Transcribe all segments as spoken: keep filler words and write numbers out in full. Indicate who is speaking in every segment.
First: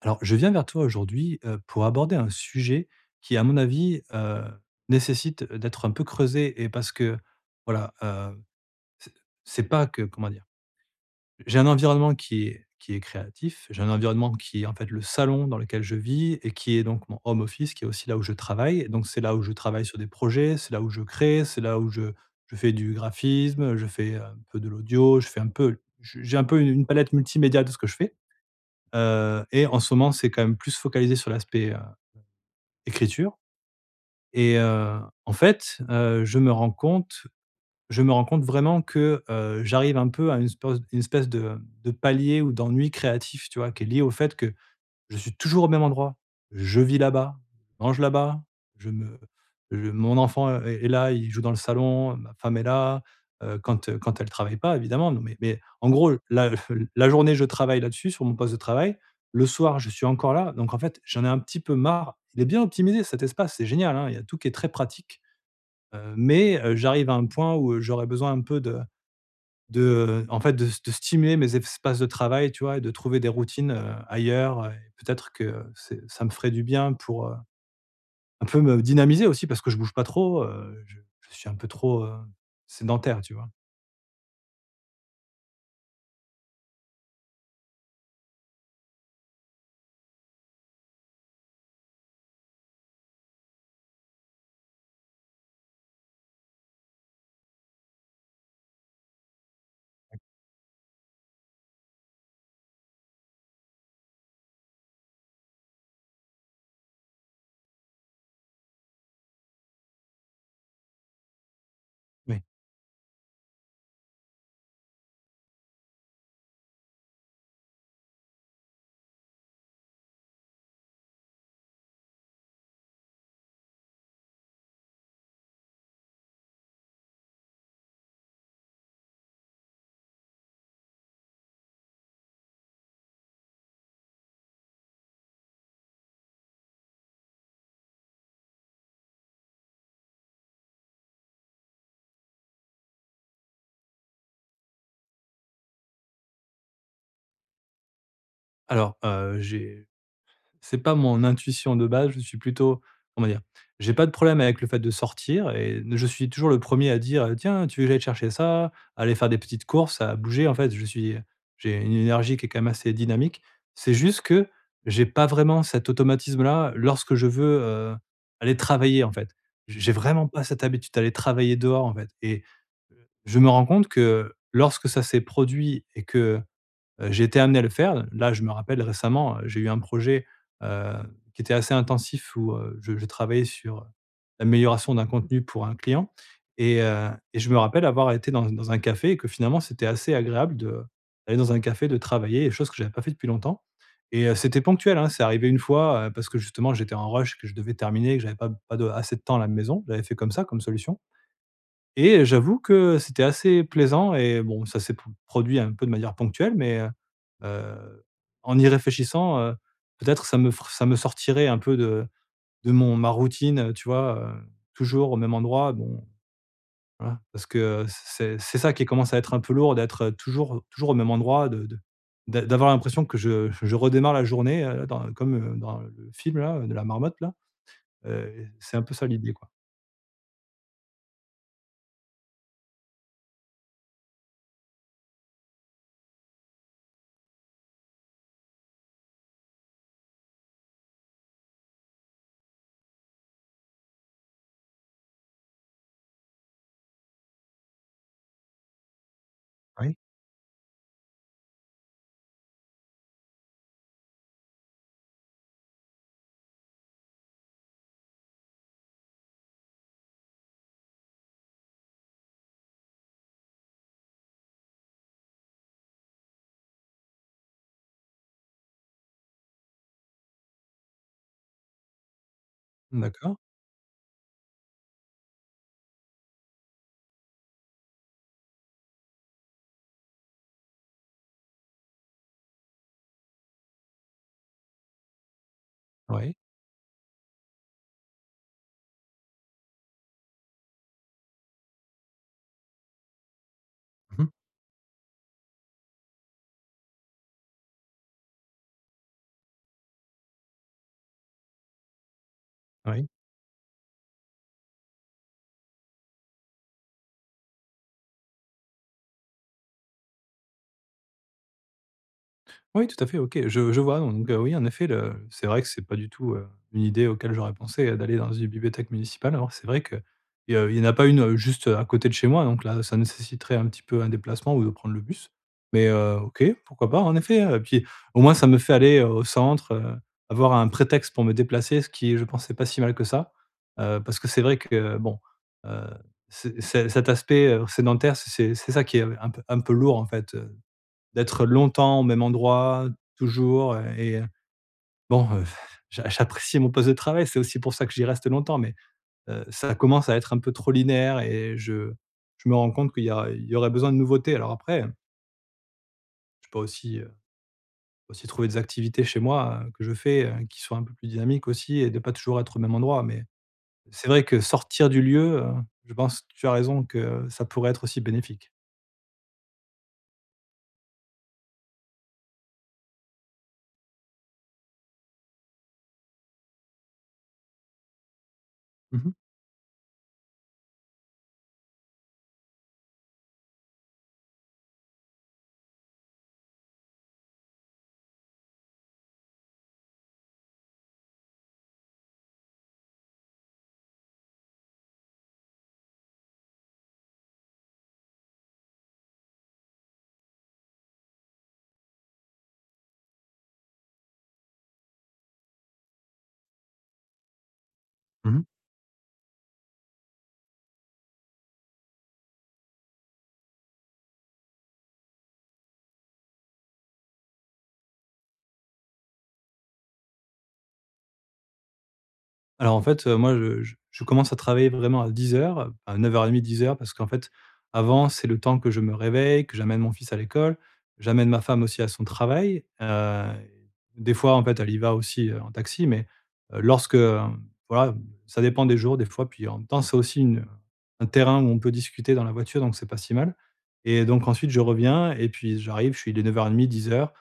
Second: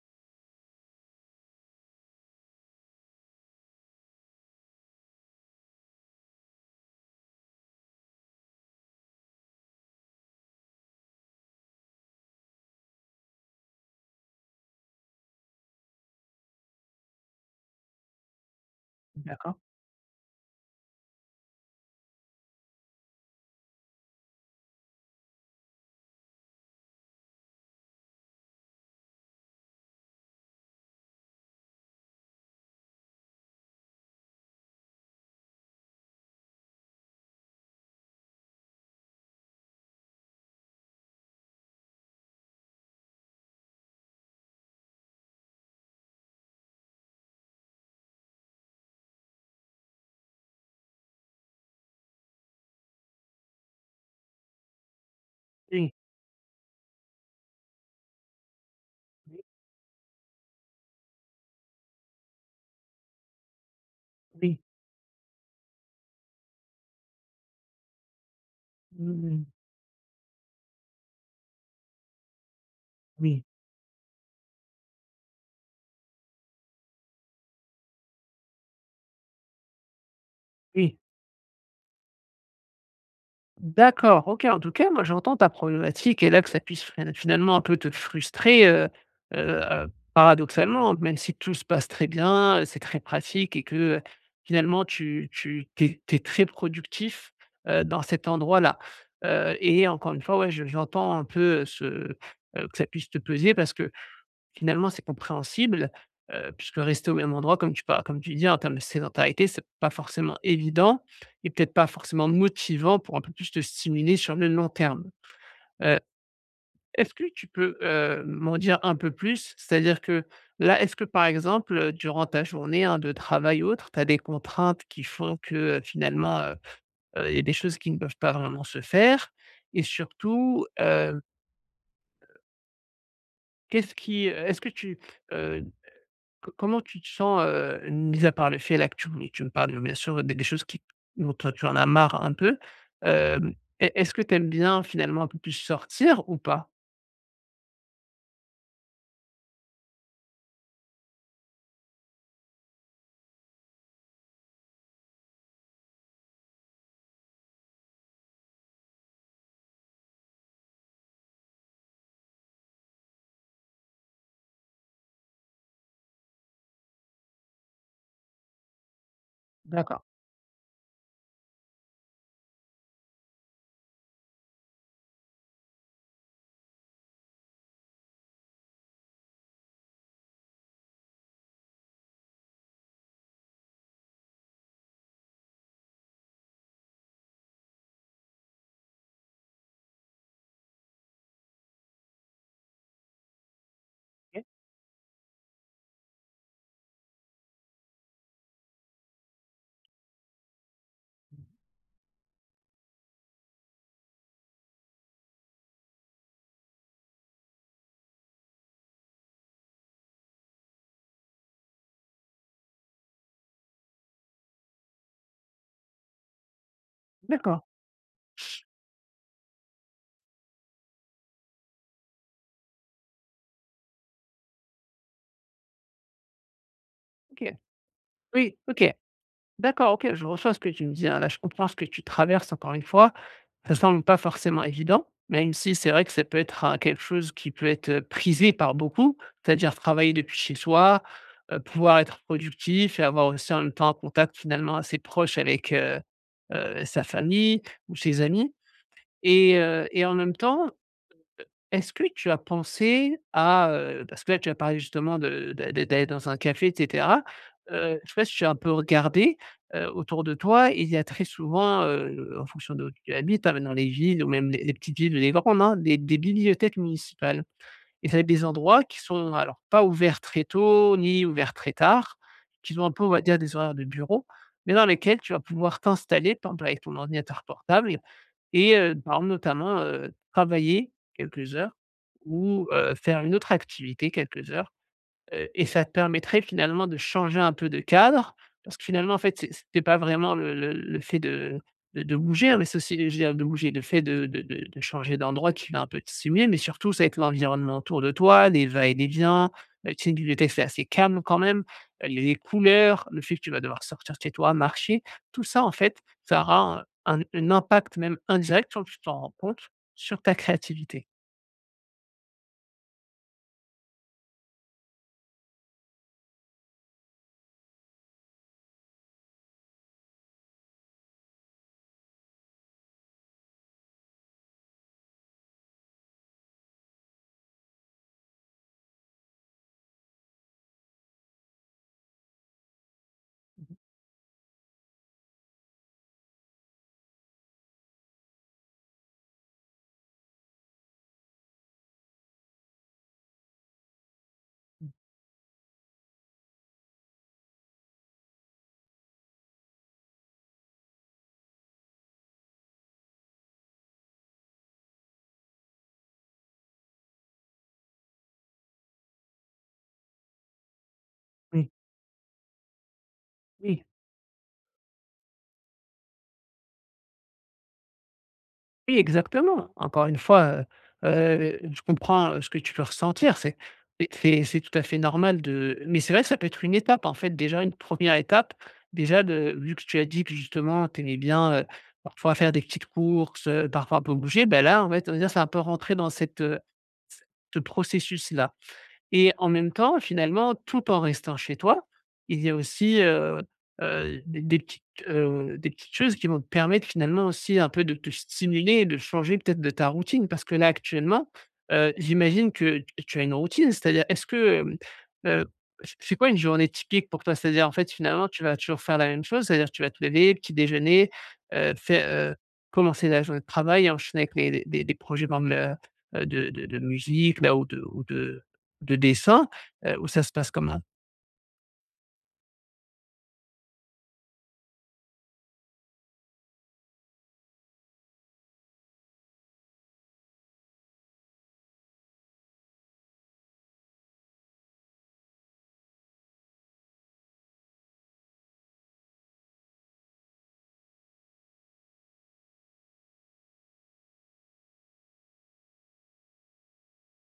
Speaker 1: Alors, je viens vers toi aujourd'hui euh, pour aborder un sujet qui, à mon avis, euh, nécessite d'être un peu creusé et parce que, voilà, euh, c'est c'est pas que, comment dire, j'ai un environnement qui est, qui est créatif, j'ai un environnement qui est en fait le salon dans lequel je vis et qui est donc mon home office, qui est aussi là où je travaille. Et donc, c'est là où je
Speaker 2: D'accord.
Speaker 1: travaille sur des projets, c'est là où je crée, c'est là où je, je fais du graphisme, je fais un peu de l'audio, je fais un peu, j'ai un peu une une palette multimédia de ce que je fais. Heu et en ce moment, c'est quand même plus focalisé sur l'aspect, heu, écriture et heu, en fait, heu, je me rends compte je me rends compte vraiment que, heu, j'arrive un peu à une espèce une espèce de, de palier ou d'ennui créatif, tu vois? Qui est lié au fait que je suis toujours au même endroit. Je vis là-bas, je mange là-bas, je me je mon enfant, euh, est est là, il joue dans le salon, ma femme est là, heu, quand, heu, quand elle travaille pas évidemment, non mais mais en
Speaker 2: Oui,
Speaker 1: gros la la journée je travaille là-dessus sur mon poste de travail.
Speaker 2: oui,
Speaker 1: Le soir, je suis encore là, donc en fait, j'en ai un petit peu marre. Il est bien optimisé cet espace, c'est génial, hein, il y a tout qui est
Speaker 2: oui.
Speaker 1: très pratique, heu, mais, heu, j'arrive à un point où, euh, j'aurais besoin un peu de
Speaker 2: Mmh.
Speaker 1: de, heu, en fait, de de stimuler mes espaces de travail, tu vois? Et de trouver des
Speaker 2: Oui,
Speaker 1: routines, heu, ailleurs, heu, et peut-être que c'est ça me ferait du bien pour, heu, un peu me dynamiser aussi parce que je bouge pas trop, heu, je
Speaker 2: oui.
Speaker 1: je suis un peu trop, heu, sédentaire, tu vois?
Speaker 2: D'accord, OK. En tout cas, moi, j'entends ta problématique et là, que ça puisse fin finalement un peu te frustrer, heu heu, paradoxalement, même si tout se passe très bien, heu, c'est très pratique et que, heu, finalement tu tu tu es très productif, heu, dans cet endroit-là. Heu et encore une fois, ouais, je j'entends un peu, ce, heu, que ça puisse te peser parce que finalement, c'est compréhensible, heu, puisque rester au même endroit, comme tu pas comme tu dis, en termes de sédentarité, c'est pas forcément évident et peut-être pas forcément
Speaker 1: Oui.
Speaker 2: motivant pour un peu plus te stimuler sur le long terme. Heu, est-ce que tu peux, heu, m'en dire un peu plus? C'est-à-dire que là, est-ce que, par exemple, heu, durant ta journée, hein, de travail ou autre, tu as des contraintes qui font que, heu, finalement, heu, heu, il y a des choses qui ne peuvent pas vraiment se faire? Et surtout, heu, qu'est-ce qui, est-ce que tu, Co comment tu te sens, heu, mis à part le fait là que tu me tu me parles bien sûr des des choses qui dont toi tu en as marre un peu, hem, est est-ce que tu aimes bien finalement un peu plus sortir ou pas?
Speaker 1: Alors, heu, j'ai c'est pas mon intuition de base, je suis plutôt comment dire? J'ai pas de problème avec le fait de sortir et je suis toujours le premier à dire: «Tiens, tu veux que j'aille chercher ça?» aller faire des petites courses, à bouger en fait, je suis j'ai une énergie qui est quand même assez dynamique. C'est juste que j'ai pas vraiment cet automatisme-là lorsque je veux, heu, aller travailler en fait. J'ai
Speaker 2: D'accord.
Speaker 1: vraiment pas cette habitude d'aller travailler dehors en fait et je me rends compte que lorsque ça s'est produit et que Heu, j'ai été amené à le faire. Là, je me rappelle récemment, heu, j'ai eu un projet, heu, qui était assez intensif où, heu, je je travaillais sur l'amélioration d'un contenu pour un client et heu et je me rappelle avoir été dans dans un café et que finalement c'était assez agréable de d'aller dans un café, de travailler, chose que j'avais pas fait depuis longtemps et heu,
Speaker 2: OK.
Speaker 1: c'était ponctuel, hein. C'est arrivé une fois, heu, parce que justement j'étais en rush, que je devais terminer, que j'avais pas pas de assez de temps à la maison. J'avais fait comme ça, comme solution et j'avoue que c'était assez plaisant et bon, ça s'est p produit un peu de manière ponctuelle, mais heu heu, en y réfléchissant, heu, peut-être ça me fr ça me sortirait un peu de de mon ma routine, heu, tu vois? Heu, toujours au même endroit, bon, voilà, parce
Speaker 2: D'accord.
Speaker 1: que c'est c'est ça qui commence à être un peu lourd d'être toujours toujours au même endroit, de de d'a d'avoir l'impression que je je redémarre la journée, heu, dans comme, heu, dans le film là, de la marmotte là.
Speaker 2: OK.
Speaker 1: Heu,
Speaker 2: Oui,
Speaker 1: c'est un
Speaker 2: OK.
Speaker 1: peu ça l'idée, quoi.
Speaker 2: D'accord, OK, je reçois ce que tu me dis, hein. Là, je comprends ce que tu traverses encore une fois. Ça semble pas forcément évident, même si c'est vrai que ça peut être, hein, quelque chose qui peut être, heu, prisé par beaucoup, c'est-à-dire travailler depuis chez soi, heu, pouvoir être productif et avoir aussi en même temps un contact finalement assez proche avec, heu heu, sa famille ou ses amis et heu
Speaker 1: Oui.
Speaker 2: et en même temps est-ce que tu as pensé à, heu, parce que là, tu as parlé justement de d'a d'a d'aller dans un café et cetera. Heu, je ne sais pas si tu as un peu regardé, heu, autour de toi. Il y a très souvent, heu, en fonction de où tu habites, hein, dans les villes ou même les les petites villes ou les grandes, hein, des des bibliothèques municipales, et ça va être des endroits qui sont alors pas ouverts très tôt ni ouverts très tard, qui ont un peu, on va
Speaker 1: D'accord.
Speaker 2: dire, des horaires de bureau, mais dans lesquels tu vas pouvoir t'installer, par exemple avec ton ordinateur portable et heu, par exemple, notamment, heu, travailler quelques heures ou heu, faire une autre activité quelques heures. Heu et ça te
Speaker 1: Oui.
Speaker 2: permettrait finalement de changer un peu de cadre, parce que finalement, en fait, c'est c'était pas vraiment le le le fait de de de bouger, hein, mais c'est aussi, je veux dire, de bouger, le fait de
Speaker 1: Mmh.
Speaker 2: de de de changer d'endroit qui va un peu te stimuler, mais surtout ça va être l'environnement autour de toi, les va-et-vient. heu, tu sais, une bibliothèque, c'est assez calme quand même. Euh, Il y a les
Speaker 1: Oui.
Speaker 2: couleurs, le fait que tu vas devoir sortir de chez toi, marcher, tout ça en fait, ça aura un un un impact même indirect sans que tu t'en rends compte sur ta créativité.
Speaker 1: Oui, tout à fait, OK, je je vois donc heu, oui, en effet, le c'est vrai que c'est pas du tout, heu, une idée auquel j'aurais pensé, heu, d'aller dans une bibliothèque municipale. Alors c'est vrai que, il y il y en a pas une, heu, juste, à côté de chez moi, donc là, ça nécessiterait un petit peu un déplacement ou de prendre le bus. Mais heu, OK, pourquoi pas, en effet, heu, puis au moins ça me fait aller, heu, au centre, heu, avoir un prétexte pour me déplacer, ce qui, je pensais pas si mal que ça. Heu, parce que c'est vrai que bon, heu, c'est c'est cet aspect, heu, sédentaire, c'est c'est ça qui est un peu un peu lourd, en fait, d'être longtemps au même endroit, toujours, heu et heu, bon, heu, j'a j'apprécie mon poste de travail, c'est aussi pour ça que j'y reste longtemps, mais heu, ça commence à être un peu trop linéaire et je je me rends compte qu'il y a il y aurait besoin de nouveautés. Alors après, je peux aussi, heu, aussi trouver des activités chez moi, heu, que je fais, heu, qui soient un peu plus dynamiques
Speaker 2: Oui,
Speaker 1: aussi et de pas toujours être au même endroit, mais
Speaker 2: oui.
Speaker 1: c'est vrai que sortir du lieu, heu, je pense que tu as raison que ça pourrait être aussi bénéfique.
Speaker 2: Oui, exactement. Encore une fois, heu heu, je comprends, heu, ce que tu peux ressentir. C'est c'est c'est c'est tout à fait normal, de mais c'est vrai que ça peut être une étape, en fait, déjà une première étape,
Speaker 1: Mmh mh.
Speaker 2: déjà, de vu que tu as dit que justement tu aimais bien, heu, parfois faire des petites courses, heu, parfois un peu bouger. Ben là, en fait, on va dire, c'est un peu rentrer dans cette, heu, ce processus-là. Et en même temps, finalement, tout en restant chez toi, il y a aussi, heu heu, des des petites, heu, des petites choses qui vont te permettre finalement aussi un peu de te stimuler et de changer peut-être de ta routine. Parce que là, actuellement, heu, j'imagine que t tu as une routine, c'est-à-dire est-ce que, hem, heu, c c'est quoi une journée typique pour toi? C'est-à-dire, en fait, finalement, tu
Speaker 1: Mmh.
Speaker 2: vas toujours faire la même chose? C'est-à-dire tu vas te lever, petit déjeuner, heu, fai heu, commencer la journée de travail, enchaîner avec les les les projets par exemple, heu heu, de de de musique là ou de ou de de dessin, heu, ou ça se passe comment?
Speaker 1: Alors en fait, heu, moi je je je commence à travailler vraiment à dix heures, à neuf heures trente, dix heures, parce qu'en fait, avant, c'est le temps que je me réveille, que j'amène mon fils à l'école, j'amène ma femme aussi à son travail, heu, des fois, en fait, elle y va aussi, heu, en taxi, mais, heu, lorsque, hem, voilà, ça dépend des jours, des fois, puis en même temps, c'est aussi une un terrain où on peut discuter dans la voiture, donc c'est pas si mal et donc ensuite je reviens et puis j'arrive, je suis il est neuf heures trente dix heures.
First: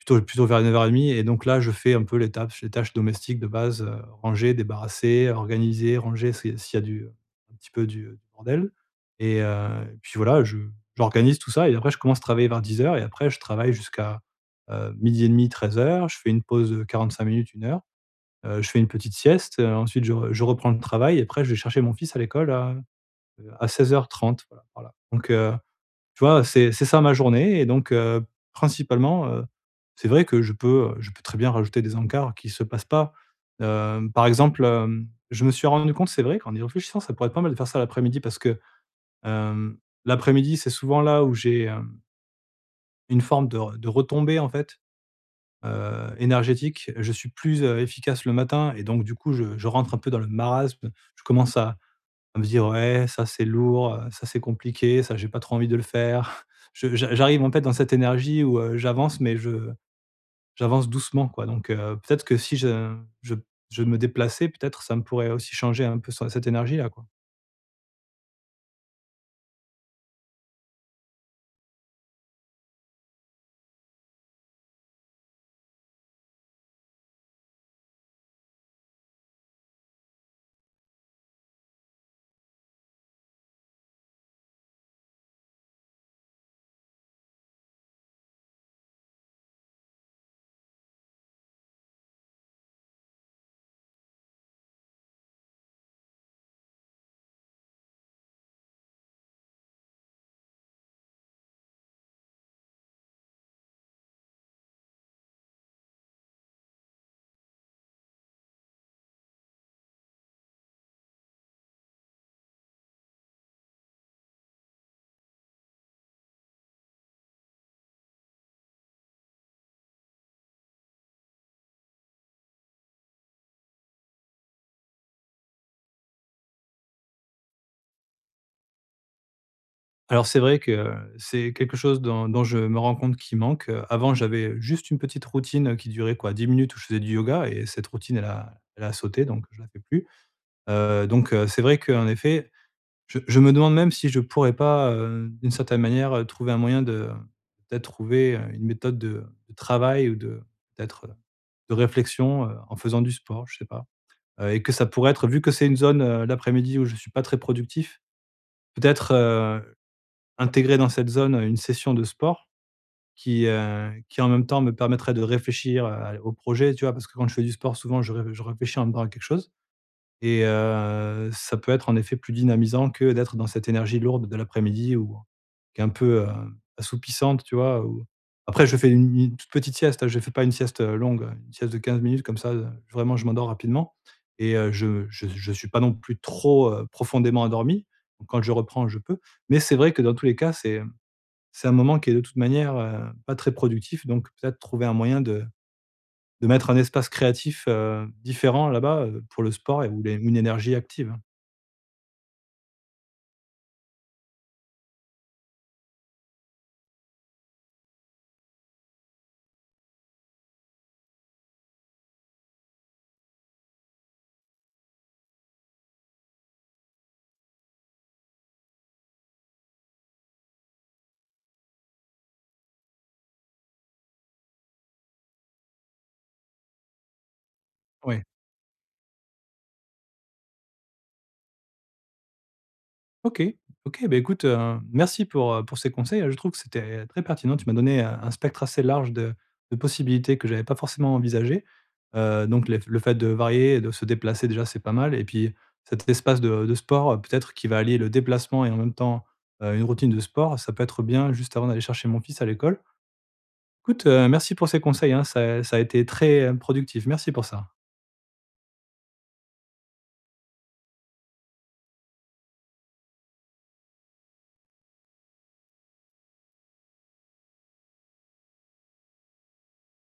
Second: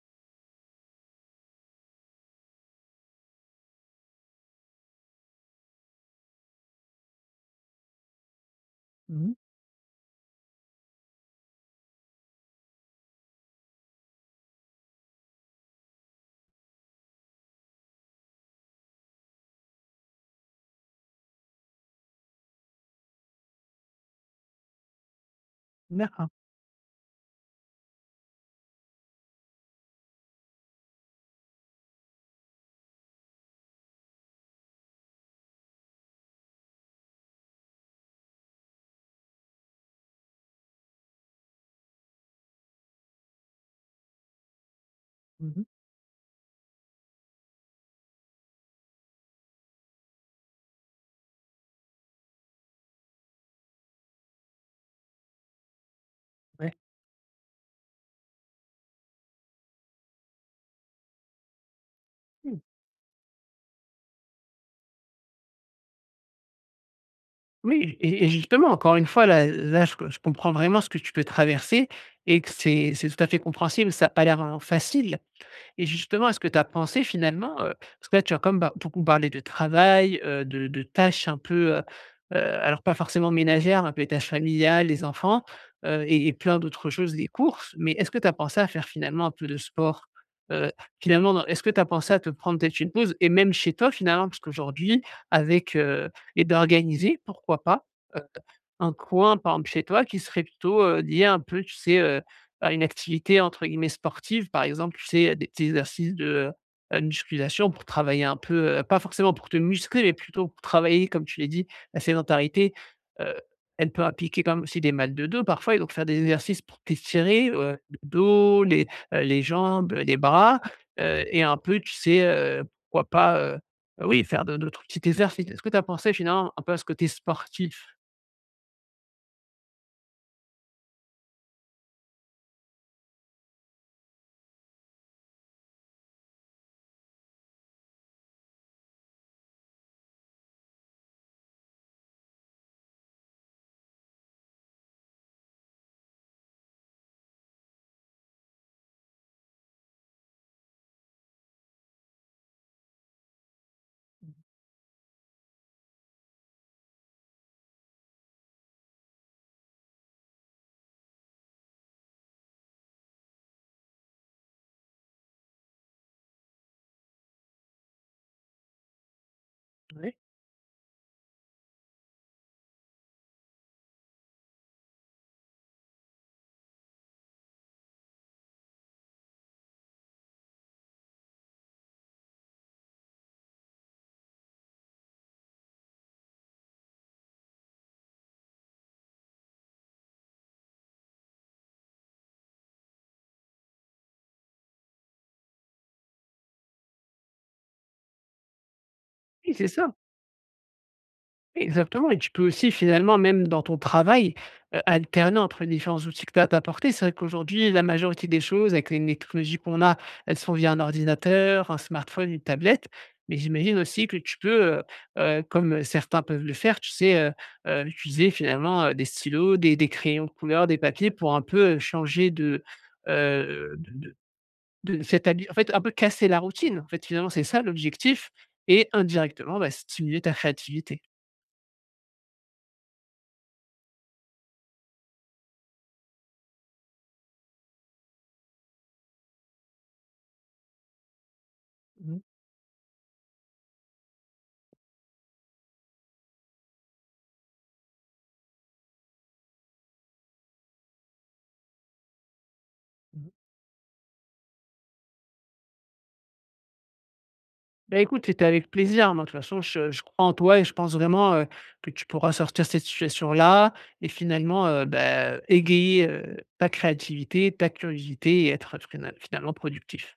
Speaker 1: Plutôt plutôt vers neuf heures trente et donc là, je fais un peu les tâches les tâches domestiques de base, heu, ranger, débarrasser, organiser, ranger s'il s'il y a du, euh, un petit peu du, heu, bordel
Speaker 2: Mmh.
Speaker 1: et heu, et puis voilà, je j'organise tout ça et après je commence à travailler vers dix heures et après je travaille jusqu'à, euh, midi et demi treize heures. Je fais une pause de cinq minutes, une heure, heu, je fais une petite sieste, heu, ensuite je re je reprends le travail et après je vais chercher mon fils à l'école à, heu, à seize heures trente. Voilà, voilà donc heu tu
Speaker 2: D'accord.
Speaker 1: vois? C'est c'est ça ma journée et donc heu, principalement, heu, c'est vrai que je peux, je peux très bien rajouter des encarts qui se passent pas. Hem, par exemple, hem, je me suis rendu compte, c'est vrai qu'en y réfléchissant, ça pourrait être pas mal de faire ça l'après-midi parce que, hem, l'après-midi, c'est souvent là où j'ai, hem, une forme de re de retombée, en fait,
Speaker 2: Mmh.
Speaker 1: heu, énergétique. Je suis plus, heu, efficace le matin et donc du coup, je je rentre un peu dans le marasme. Je commence à à me dire: «Ouais, ça c'est lourd, heu, ça c'est compliqué, ça j'ai pas trop envie de le faire».
Speaker 2: Ouais.
Speaker 1: Je j'a j'arrive en fait dans cette énergie où, heu, j'avance, mais je j'avance doucement quoi donc heu, peut-être que si je je je me déplaçais, peut-être ça me pourrait aussi changer un peu ce cette énergie-là quoi.
Speaker 2: Oui, et et justement, encore une fois, là là, je je comprends vraiment ce que tu peux traverser et que c'est c'est tout à fait compréhensible. Ça n'a pas l'air, heu, facile. Et justement, est-ce que tu as pensé finalement, heu, parce que là, tu as comme bar beaucoup parlé de travail, heu, de de tâches un peu, heu heu, alors pas forcément ménagères, un peu les tâches familiales, les enfants, heu et et plein d'autres choses, des courses. Mais est-ce que tu as pensé à faire finalement un peu de sport? Heu, finalement, dans est-ce que tu as pensé à te prendre peut-être une pause et même chez toi finalement? Parce qu'aujourd'hui avec, heu et d'organiser, pourquoi pas? Un coin, par exemple, chez toi qui serait plutôt, heu, lié un peu, tu sais, heu, à une activité entre guillemets «sportive», par exemple, tu sais, des petits exercices de, heu, musculation pour travailler un peu, heu, pas forcément pour te muscler, mais plutôt pour travailler, comme tu l'as dit, la sédentarité, heu, elle peut impliquer quand même aussi des mal de dos parfois, et donc faire des exercices pour t'étirer, heu, le dos, les, heu, les jambes, les bras, heu et un peu, tu sais, heu, pourquoi pas, heu, oui, faire de d'autres petits exercices. Est-ce que tu as pensé finalement un peu à ce côté sportif?
Speaker 1: Alors c'est vrai que euh, c'est quelque chose dont dont je me rends compte qui manque, heu, avant j'avais juste une petite routine qui durait quoi dix minutes où je faisais du yoga et cette routine elle a elle a sauté donc je la fais plus, heu, donc heu, c'est vrai qu'en effet je je me demande même si je pourrais pas, heu, d'une certaine manière, heu, trouver un moyen de peut-être trouver, heu, une méthode de de travail ou de peut-être, heu, de réflexion, heu, en faisant du sport, je sais pas.
Speaker 2: Mmh.
Speaker 1: Heu, et que ça pourrait être vu que c'est une zone, heu, l'après-midi où je suis pas très productif, peut-être, heu, intégrer dans cette zone, heu, une session de sport qui, heu, qui en même temps me permettrait de réfléchir, heu, au projet, tu vois? Parce que quand je fais du sport souvent je ré je réfléchis en même temps à quelque chose.
Speaker 2: Ouais.
Speaker 1: Et heu, ça peut être en effet plus dynamisant que d'être dans cette énergie lourde de l'après-midi ou qui est un peu, heu, assoupissante, tu vois? Ou après je fais une une toute petite sieste, hein, je ne fais pas une sieste, heu, longue, une sieste de quinze minutes comme ça, heu, vraiment je m'endors rapidement et heu, je ne suis pas non plus trop, heu, profondément endormi. Donc quand je reprends, je peux. Mais c'est vrai que dans tous les cas, c'est, c'est un moment qui est de toute manière, heu, pas très productif, donc peut-être trouver un moyen de de mettre un espace créatif, heu, différent là-bas, heu, pour le
Speaker 2: Oui, c'est
Speaker 1: sport et
Speaker 2: ça.
Speaker 1: ou les ou une énergie active.
Speaker 2: Exactement, et tu peux aussi finalement même dans ton travail, heu, alterner entre les différents outils que tu as apportés. C'est vrai qu'aujourd'hui, la majorité des choses avec les technologies qu'on a, elles sont via un ordinateur, un smartphone, une tablette. Mais j'imagine aussi que tu peux, heu heu, comme certains peuvent le faire, tu sais, heu heu, utiliser finalement, heu, des stylos, des des crayons de couleur, des papiers pour un peu, heu, changer de, heu, de de de cette habi en fait, un peu casser la routine. En fait, finalement, c'est ça
Speaker 1: Ouais.
Speaker 2: l'objectif, et indirectement, bah, stimuler ta créativité.
Speaker 1: OK. OK, bah, écoute, heu, merci pour, heu, pour ces conseils, hein. Je trouve que c'était très pertinent. Tu m'as donné un un spectre assez large de de possibilités que j'avais pas forcément envisagées.
Speaker 2: Mmh.
Speaker 1: Heu, donc les le fait de varier et de se déplacer déjà, c'est pas mal et puis cet espace de de sport, heu, peut-être qui va allier le déplacement et en même temps, heu, une routine de sport, ça peut être bien juste avant d'aller chercher mon fils à l'école. Écoute, heu, merci pour ces conseils, hein, ça ça a été très, heu, productif. Merci pour ça.
Speaker 2: Bah, écoute, c'était avec plaisir. Moi, de toute façon, je je crois en toi et je pense vraiment, heu, que tu pourras sortir de cette situation-là et finalement, heu, bah, égayer, heu, ta créativité, ta curiosité et être, fina finalement productif.